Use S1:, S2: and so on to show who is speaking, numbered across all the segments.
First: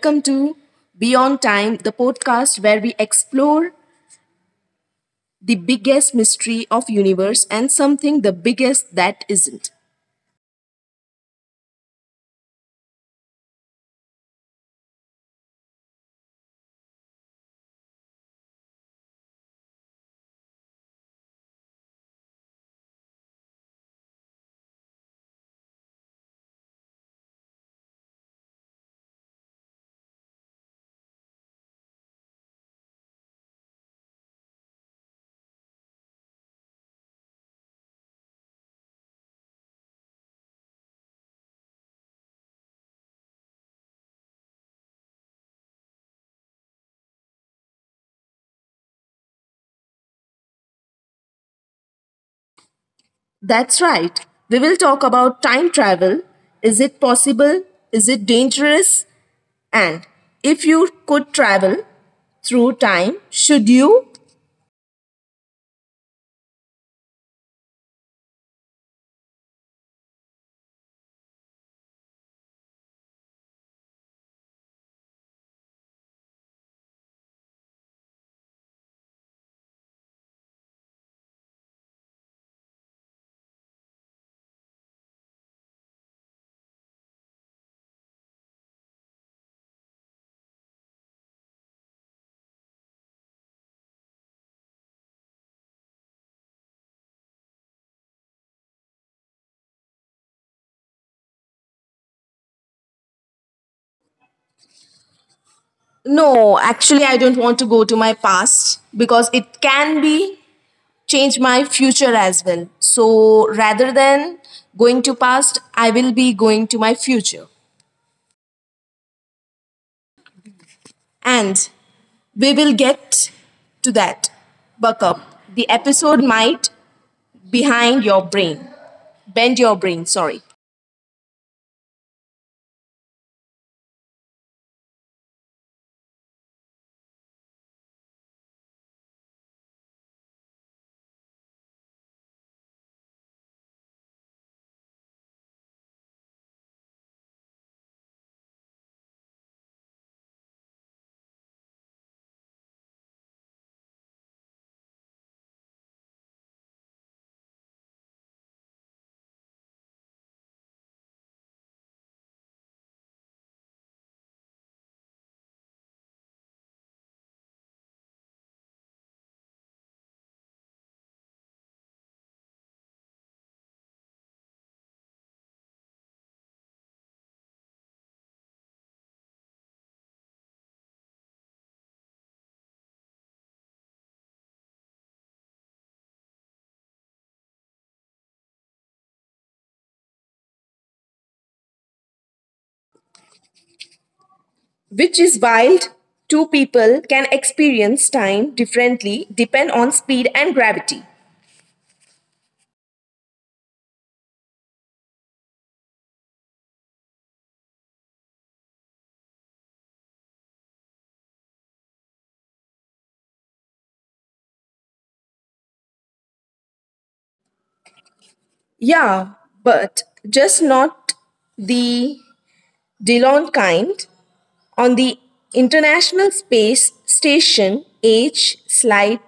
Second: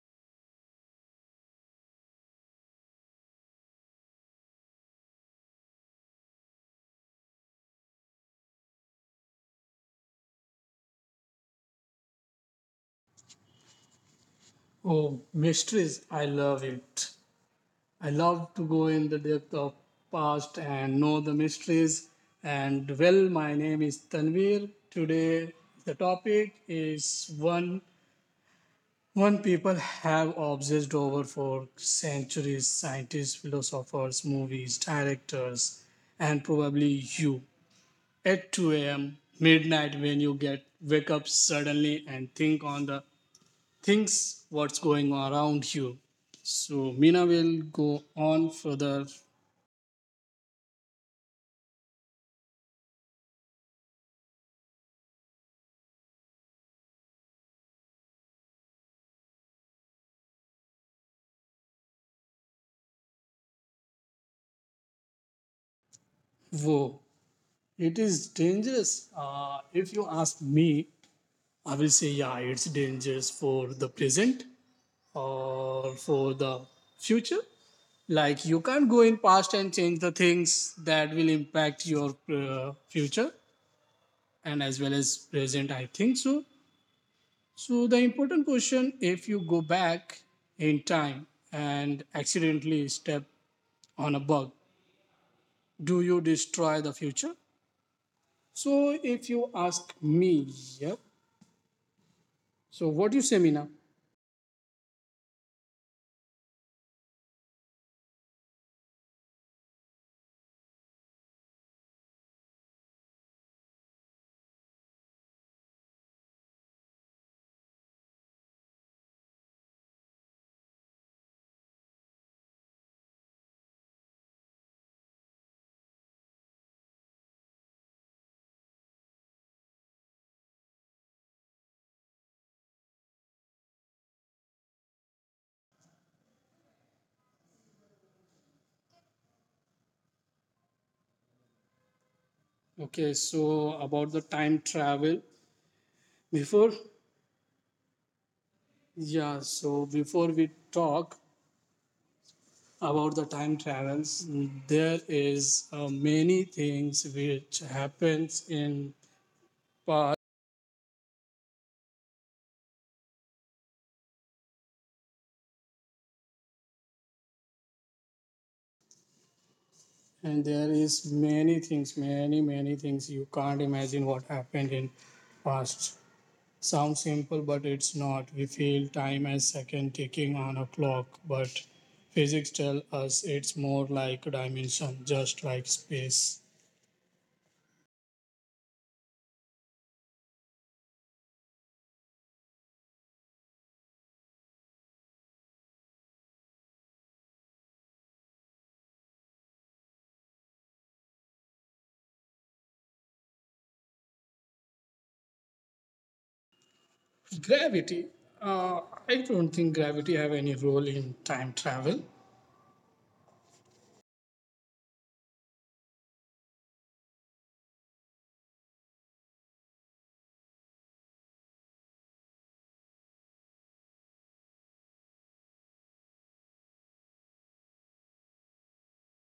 S1: welcome to Beyond Time, the podcast where we explore the biggest mystery of universe and something the biggest that isn't.
S2: Oh, mysteries. I love it. I love to go in the depth of past and know the mysteries. And well, my name is Tanvir. Today, the topic is one people have obsessed over for centuries scientists, philosophers, movies, directors, and probably you. At 2 a.m., midnight, when you get wake up suddenly and think on the Thinks what's going on around you. So Mina will go on further.
S1: That's right. We will talk about time travel. Is it possible? Is it dangerous? And if you could travel through time, should you?
S2: Whoa, it is dangerous. If you ask me, I will say yeah, it's dangerous for the present or for the future. Like you can't go in past and change the things that will impact your future and as well as present. I think so. So the important question: if you go back in time and accidentally step on a bug. Do you destroy the future? So if you ask me, yeah. So what do you say, Mina?
S1: No, actually, I don't want to go to my past because it can be change my future as well. So rather than going to past, I will be going to my future. And we will get to that. Buck up. The episode might behind your brain. Bend your brain, sorry.
S2: Okay, so about the time travel. Before, yeah. So before we talk about the time travels, there is many things which happens in past, and there is many things, many things you can't imagine what happened in past. Sounds simple, but it's not. We feel time as second ticking on a clock, but physics tell us it's more like dimension, just like space.
S1: Which is wild. Two people can experience time differently depend on speed and gravity.
S2: Gravity. Uh, I don't think gravity have any role in time travel.
S1: Yeah, but just not the Delon kind on the International Space Station, age slight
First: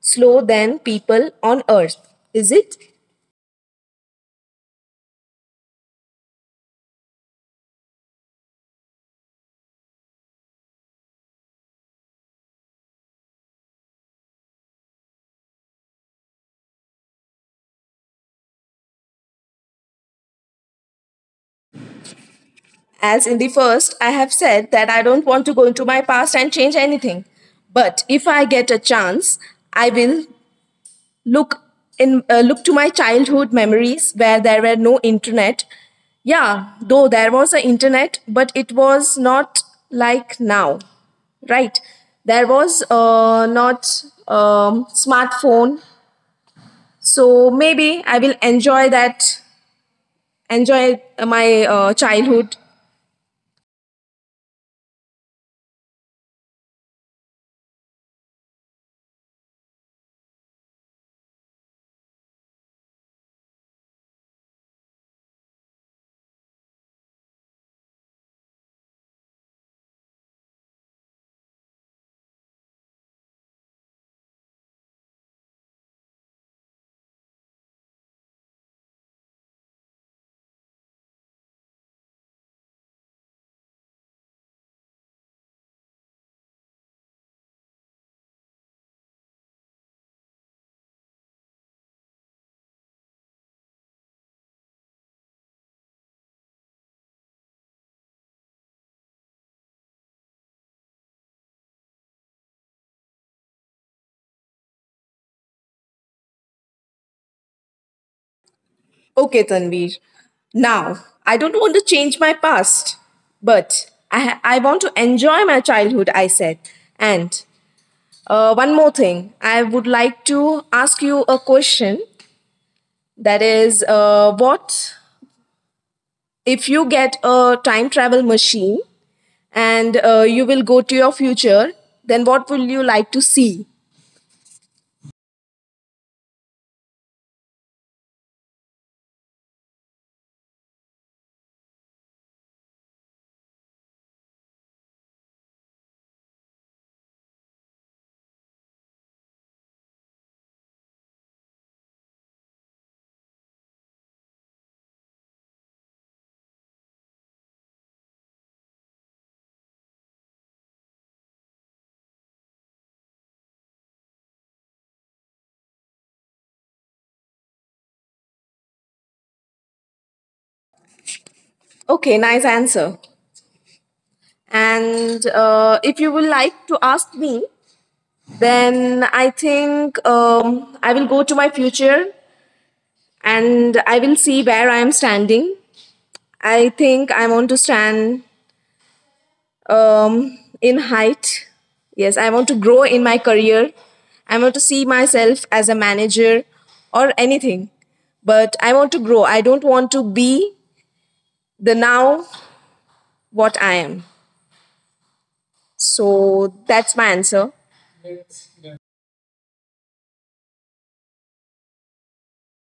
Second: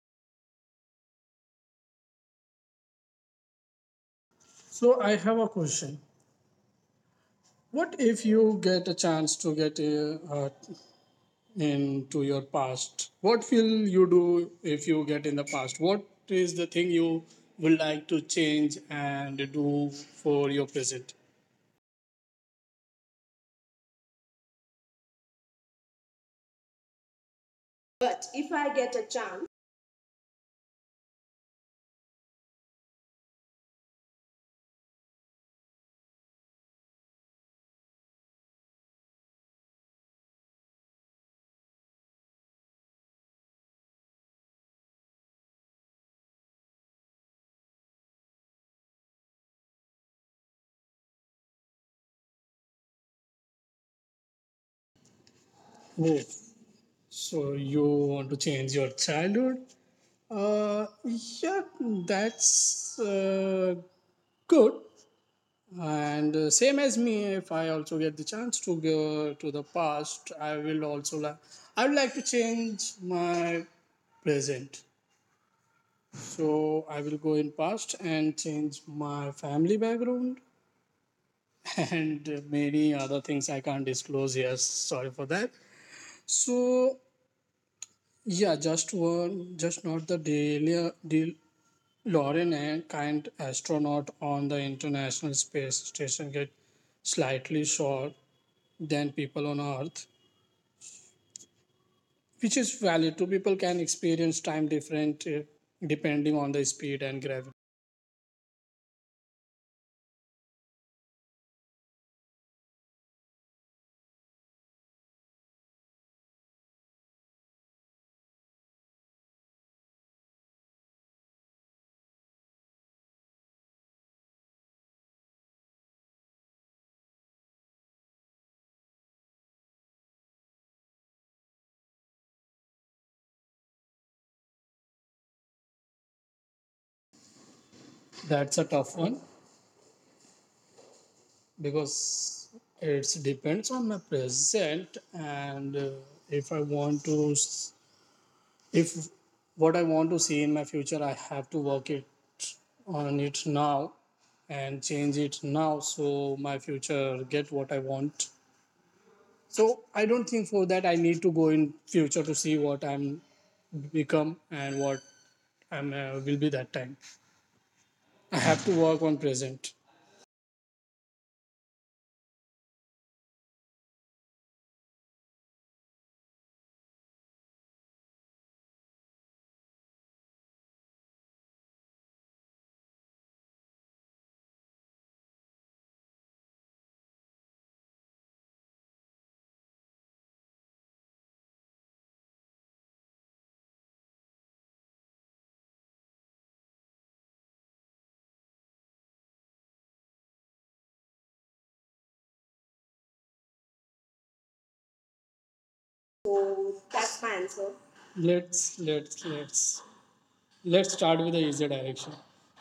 S1: slow than people on Earth, is it?
S2: So I have a question. What if you get a chance to get into your past? What will you do if you get in the past? What is the thing you would like to change and do for your present?
S1: As in the first, I have said that I don't want to go into my past and change anything. But if
S2: But
S1: I
S2: if
S1: get
S2: I
S1: a
S2: get a
S1: chance,
S2: chance,
S1: I will look in look to my childhood memories where there were no internet, yeah, though there was an internet but it was not like now, right? There was not smartphone, so maybe I will enjoy that, enjoy my childhood.
S2: Oh, so you want to change your childhood? Yeah, that's good. And Same as me, if I also get the chance to go to the past, I will also like. I would like to change my present. So I will go in past and change my family background and many other things I can't disclose here. Sorry for that. So yeah, just one, just not the daily De Lauren and kind astronaut on the International Space Station get slightly short than people on Earth, which is valid. Two people can experience time different depending on the speed and gravity.
S1: Okay, Tanvir, now I don't want to change my past, but I want to enjoy my childhood, I said. And one more thing, I would like to ask you a question. That is, what if you get a time travel machine and you will go to your future? Then what will you like to see?
S2: That's a tough one because it depends on my present and if I want to if what I want to see in my future, I have to work it on it now and change it now so my future get what I want. So I don't think for that I need to go in future to see what I'm become and what I'm will be that time. I have to work on present.
S1: Okay, nice answer. And if you would like to ask me, then I think I will go to my future and I will see where I am standing. I think I want to stand in height. Yes, I want to grow in my career. I want to see myself as a manager or anything. But I want to grow. I don't want to be the now what I am.
S2: So
S1: So
S2: that's
S1: that's
S2: my
S1: my
S2: answer.
S1: answer.
S2: Let's let's let's let's start with the easier direction.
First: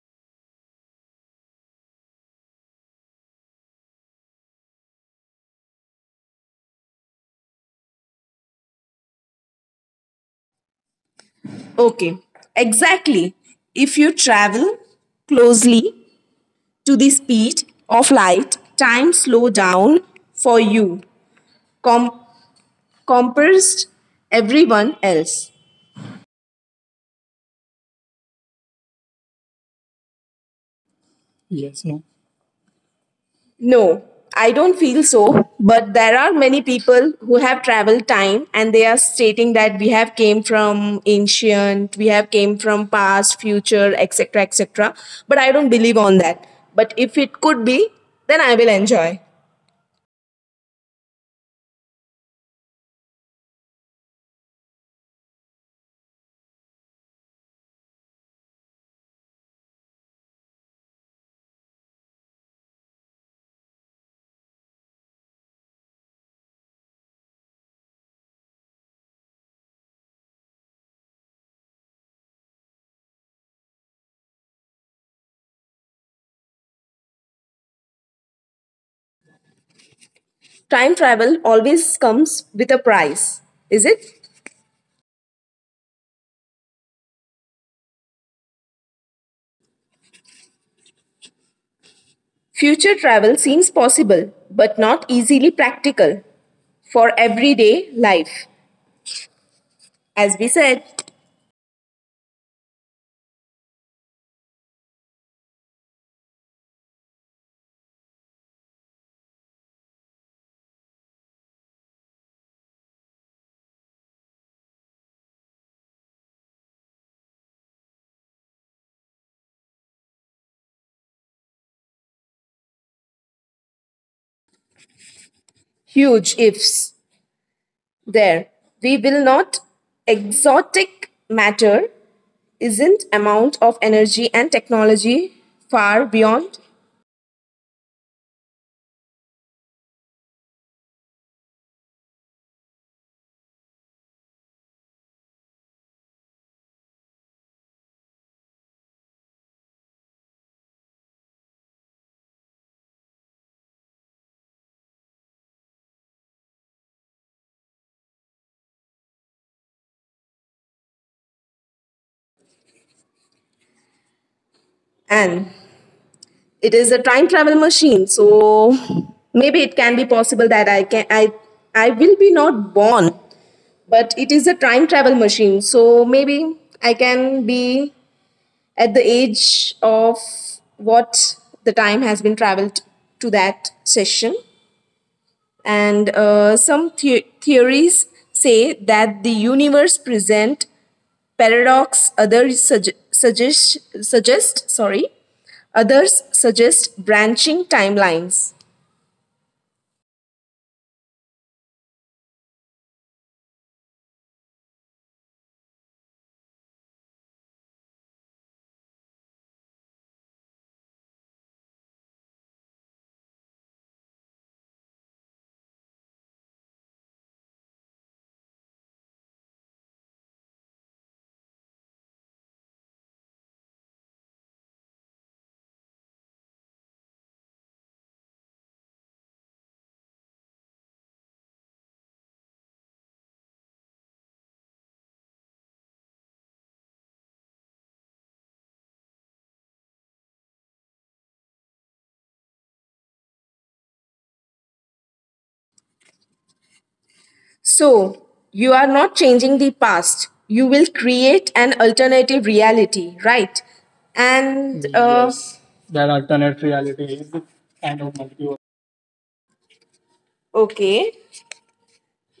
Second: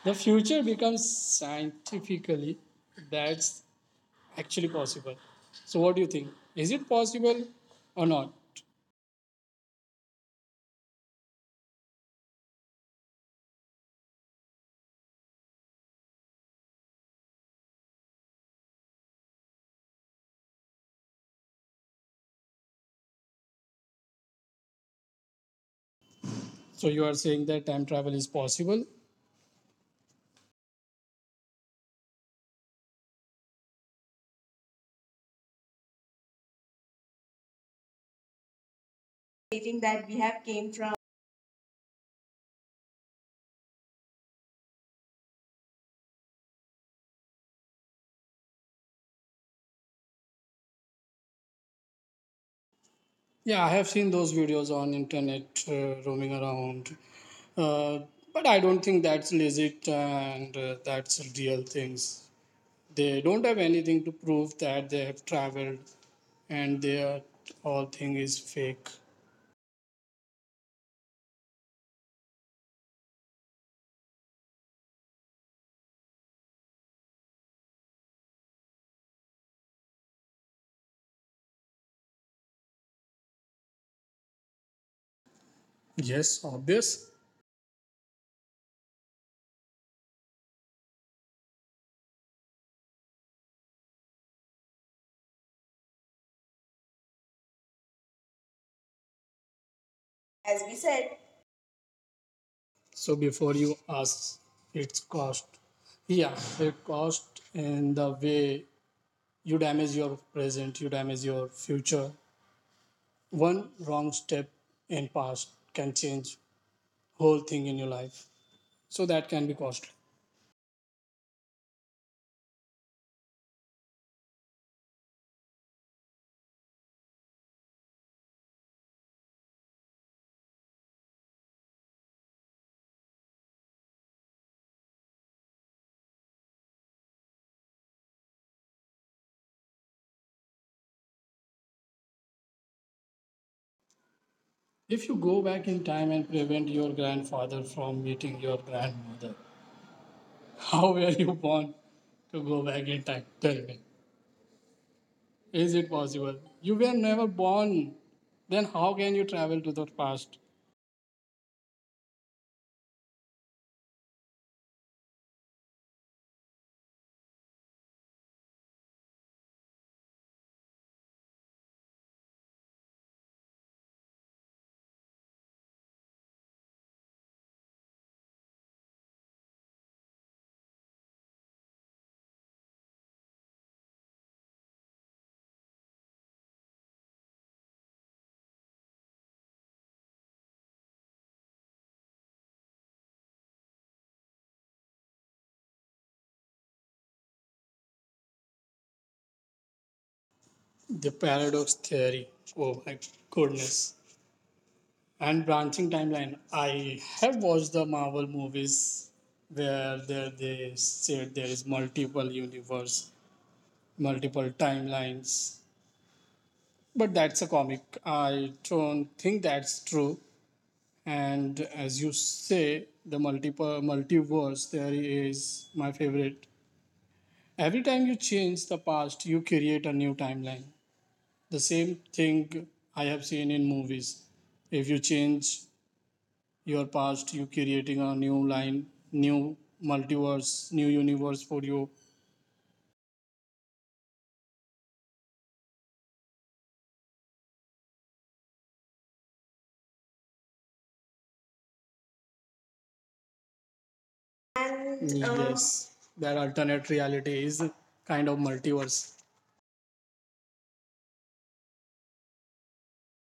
S2: The future becomes scientifically. That's actually possible. So, what do you think? Is it possible or not?
S1: Okay, exactly. If you travel closely to the speed of light, time slow down for you com- compared everyone else.
S2: So, you are saying that time travel is possible.
S1: No, I don't feel so, but there are many people who have traveled time and they are stating that
S2: Stating
S1: we
S2: that
S1: have
S2: we
S1: came
S2: have came from
S1: from ancient, we have came from past, future, etc., etc. But I don't believe on that. But if it could be, then I will enjoy.
S2: yeah, I have seen those videos on internet roaming around, uh, but I don't think that's legit and that's real things. They don't have anything to prove that they have traveled and their whole thing is fake.
S1: Time travel always comes with a price, is it?
S2: Yes, obvious.
S1: Future travel seems possible, but not easily practical for everyday life. As we
S2: As we
S1: said,
S2: said, so before you ask its cost, yeah, the cost and the way you damage your present, you damage your future. One wrong step in past can change whole thing in your life. So that can be costly.
S1: huge ifs. There, we will not. Exotic matter isn't amount of energy and technology far beyond,
S2: If you go back in time and prevent your grandfather from meeting your grandmother, how were you born to go back in time? Tell me. Is it possible? You were never born. Then how can you travel to the past?
S1: and it is a time travel machine. So maybe it can be possible that I can I will be not born, but it is a time travel machine. So maybe I can be at the age of what the time has been traveled to that session. And some theories say that the universe present paradox. Others sug- suggest suggest sorry. Others suggest branching timelines.
S2: The paradox theory. Oh my goodness. And branching timeline. I have watched the Marvel movies where there they said there is multiple universe, multiple timelines. But that's a comic. I don't think that's true. And as you say, the multiple multiverse theory is my favorite. Every time you change the past, you create a new timeline. The same thing I have seen in movies. If you change your past, you creating a new line, new multiverse, new universe for you.
S1: So you are not changing the past. You will create an alternative reality, right?
S2: And
S1: And
S2: Yes, that
S1: yes.
S2: alternate reality is kind of multiverse.
S1: Okay,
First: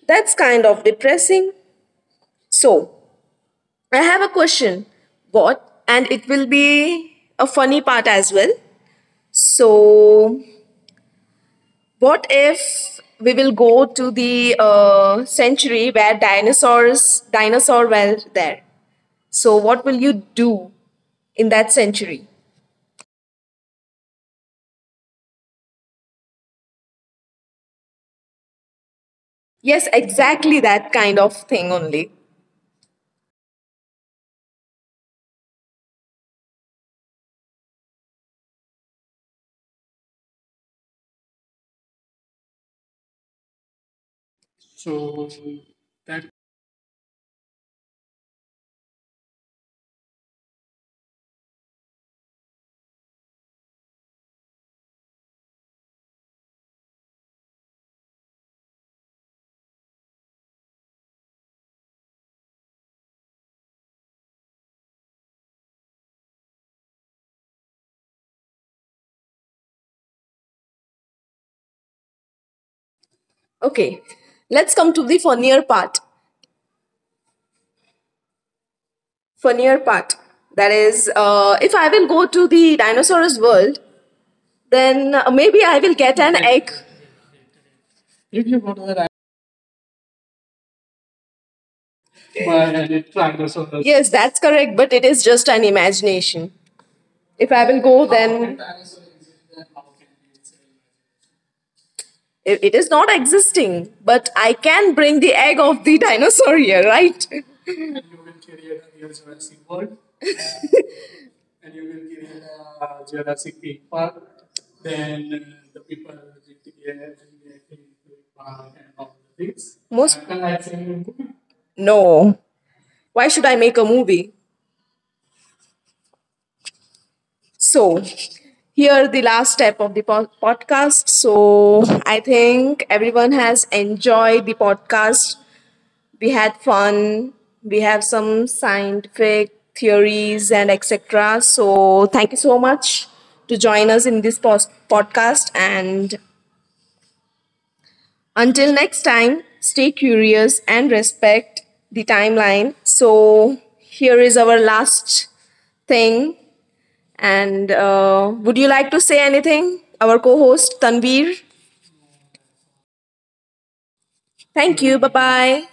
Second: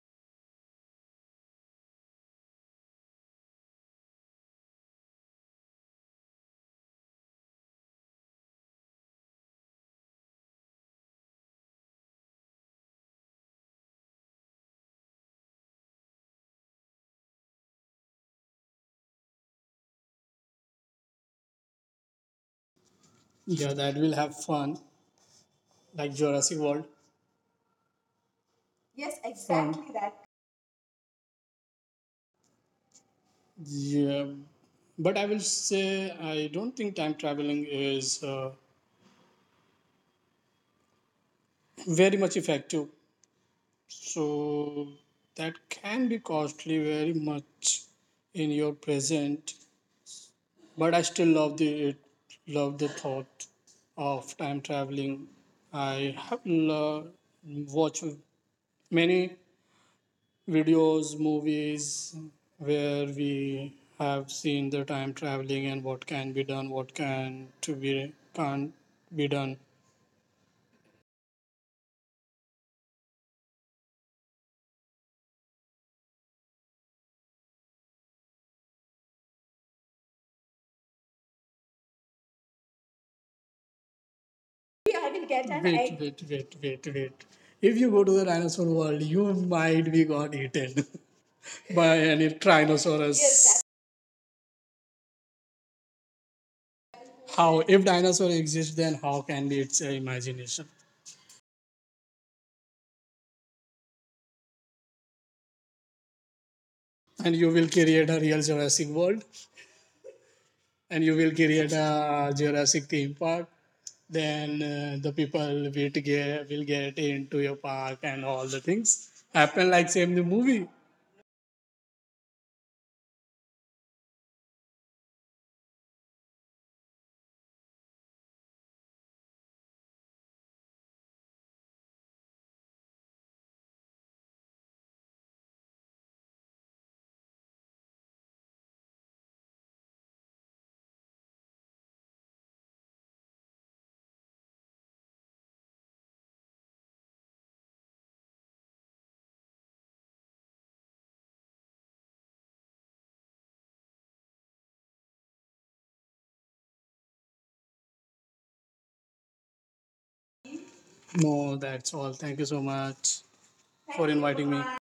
S1: that's kind of depressing. So, I have a question. What? And it will be a funny part as well. So, what if we will go to the century where dinosaur were there? So, what will you do in that century?
S2: Yeah, that will have fun, like Jurassic World. Yes, fun.
S1: Yes,
S2: Exactly that.
S1: exactly that kind of thing only.
S2: Yeah, but I will say I don't think time traveling is very much effective. So that can be costly very much in your present, but I still love the it, love the thought of time traveling. I have lo- watched many videos, movies where we have seen the time traveling and what can be done, what can to be can't be done.
S1: Okay, let's come to the funnier part. Funnier part. That is, if I will go to the dinosaurs world, then maybe I will
S2: I will
S1: get
S2: get
S1: an
S2: an wait,
S1: egg.
S2: egg. Wait, wait, wait, wait. If you go to the dinosaur world, you might be got eaten by any yes,
S1: Yes, that's
S2: Tyrannosaurus.
S1: correct, but it is just an imagination. If I will go,
S2: How,
S1: then
S2: if dinosaur exists, then how can be its imagination?
S1: it is not existing, but I can bring the egg of the dinosaur here, right?
S2: And you will create a real Jurassic world, and you will create a Jurassic theme park. Then the people will get into your park and all the things happen
S1: Most-
S2: like same the movie.
S1: no. Why should I make a movie? So, here the last step of the podcast. So, I think everyone has enjoyed the podcast. We had fun, we have some scientific theories and etc., so thank you so much to join us in this podcast, and until next time stay curious and respect the timeline. So here is our last thing, and would you like to say anything, our co-host Tanvir?
S2: No, that's all. Thank you so much
S1: Thank
S2: for
S1: you, bye
S2: inviting me.
S1: bye.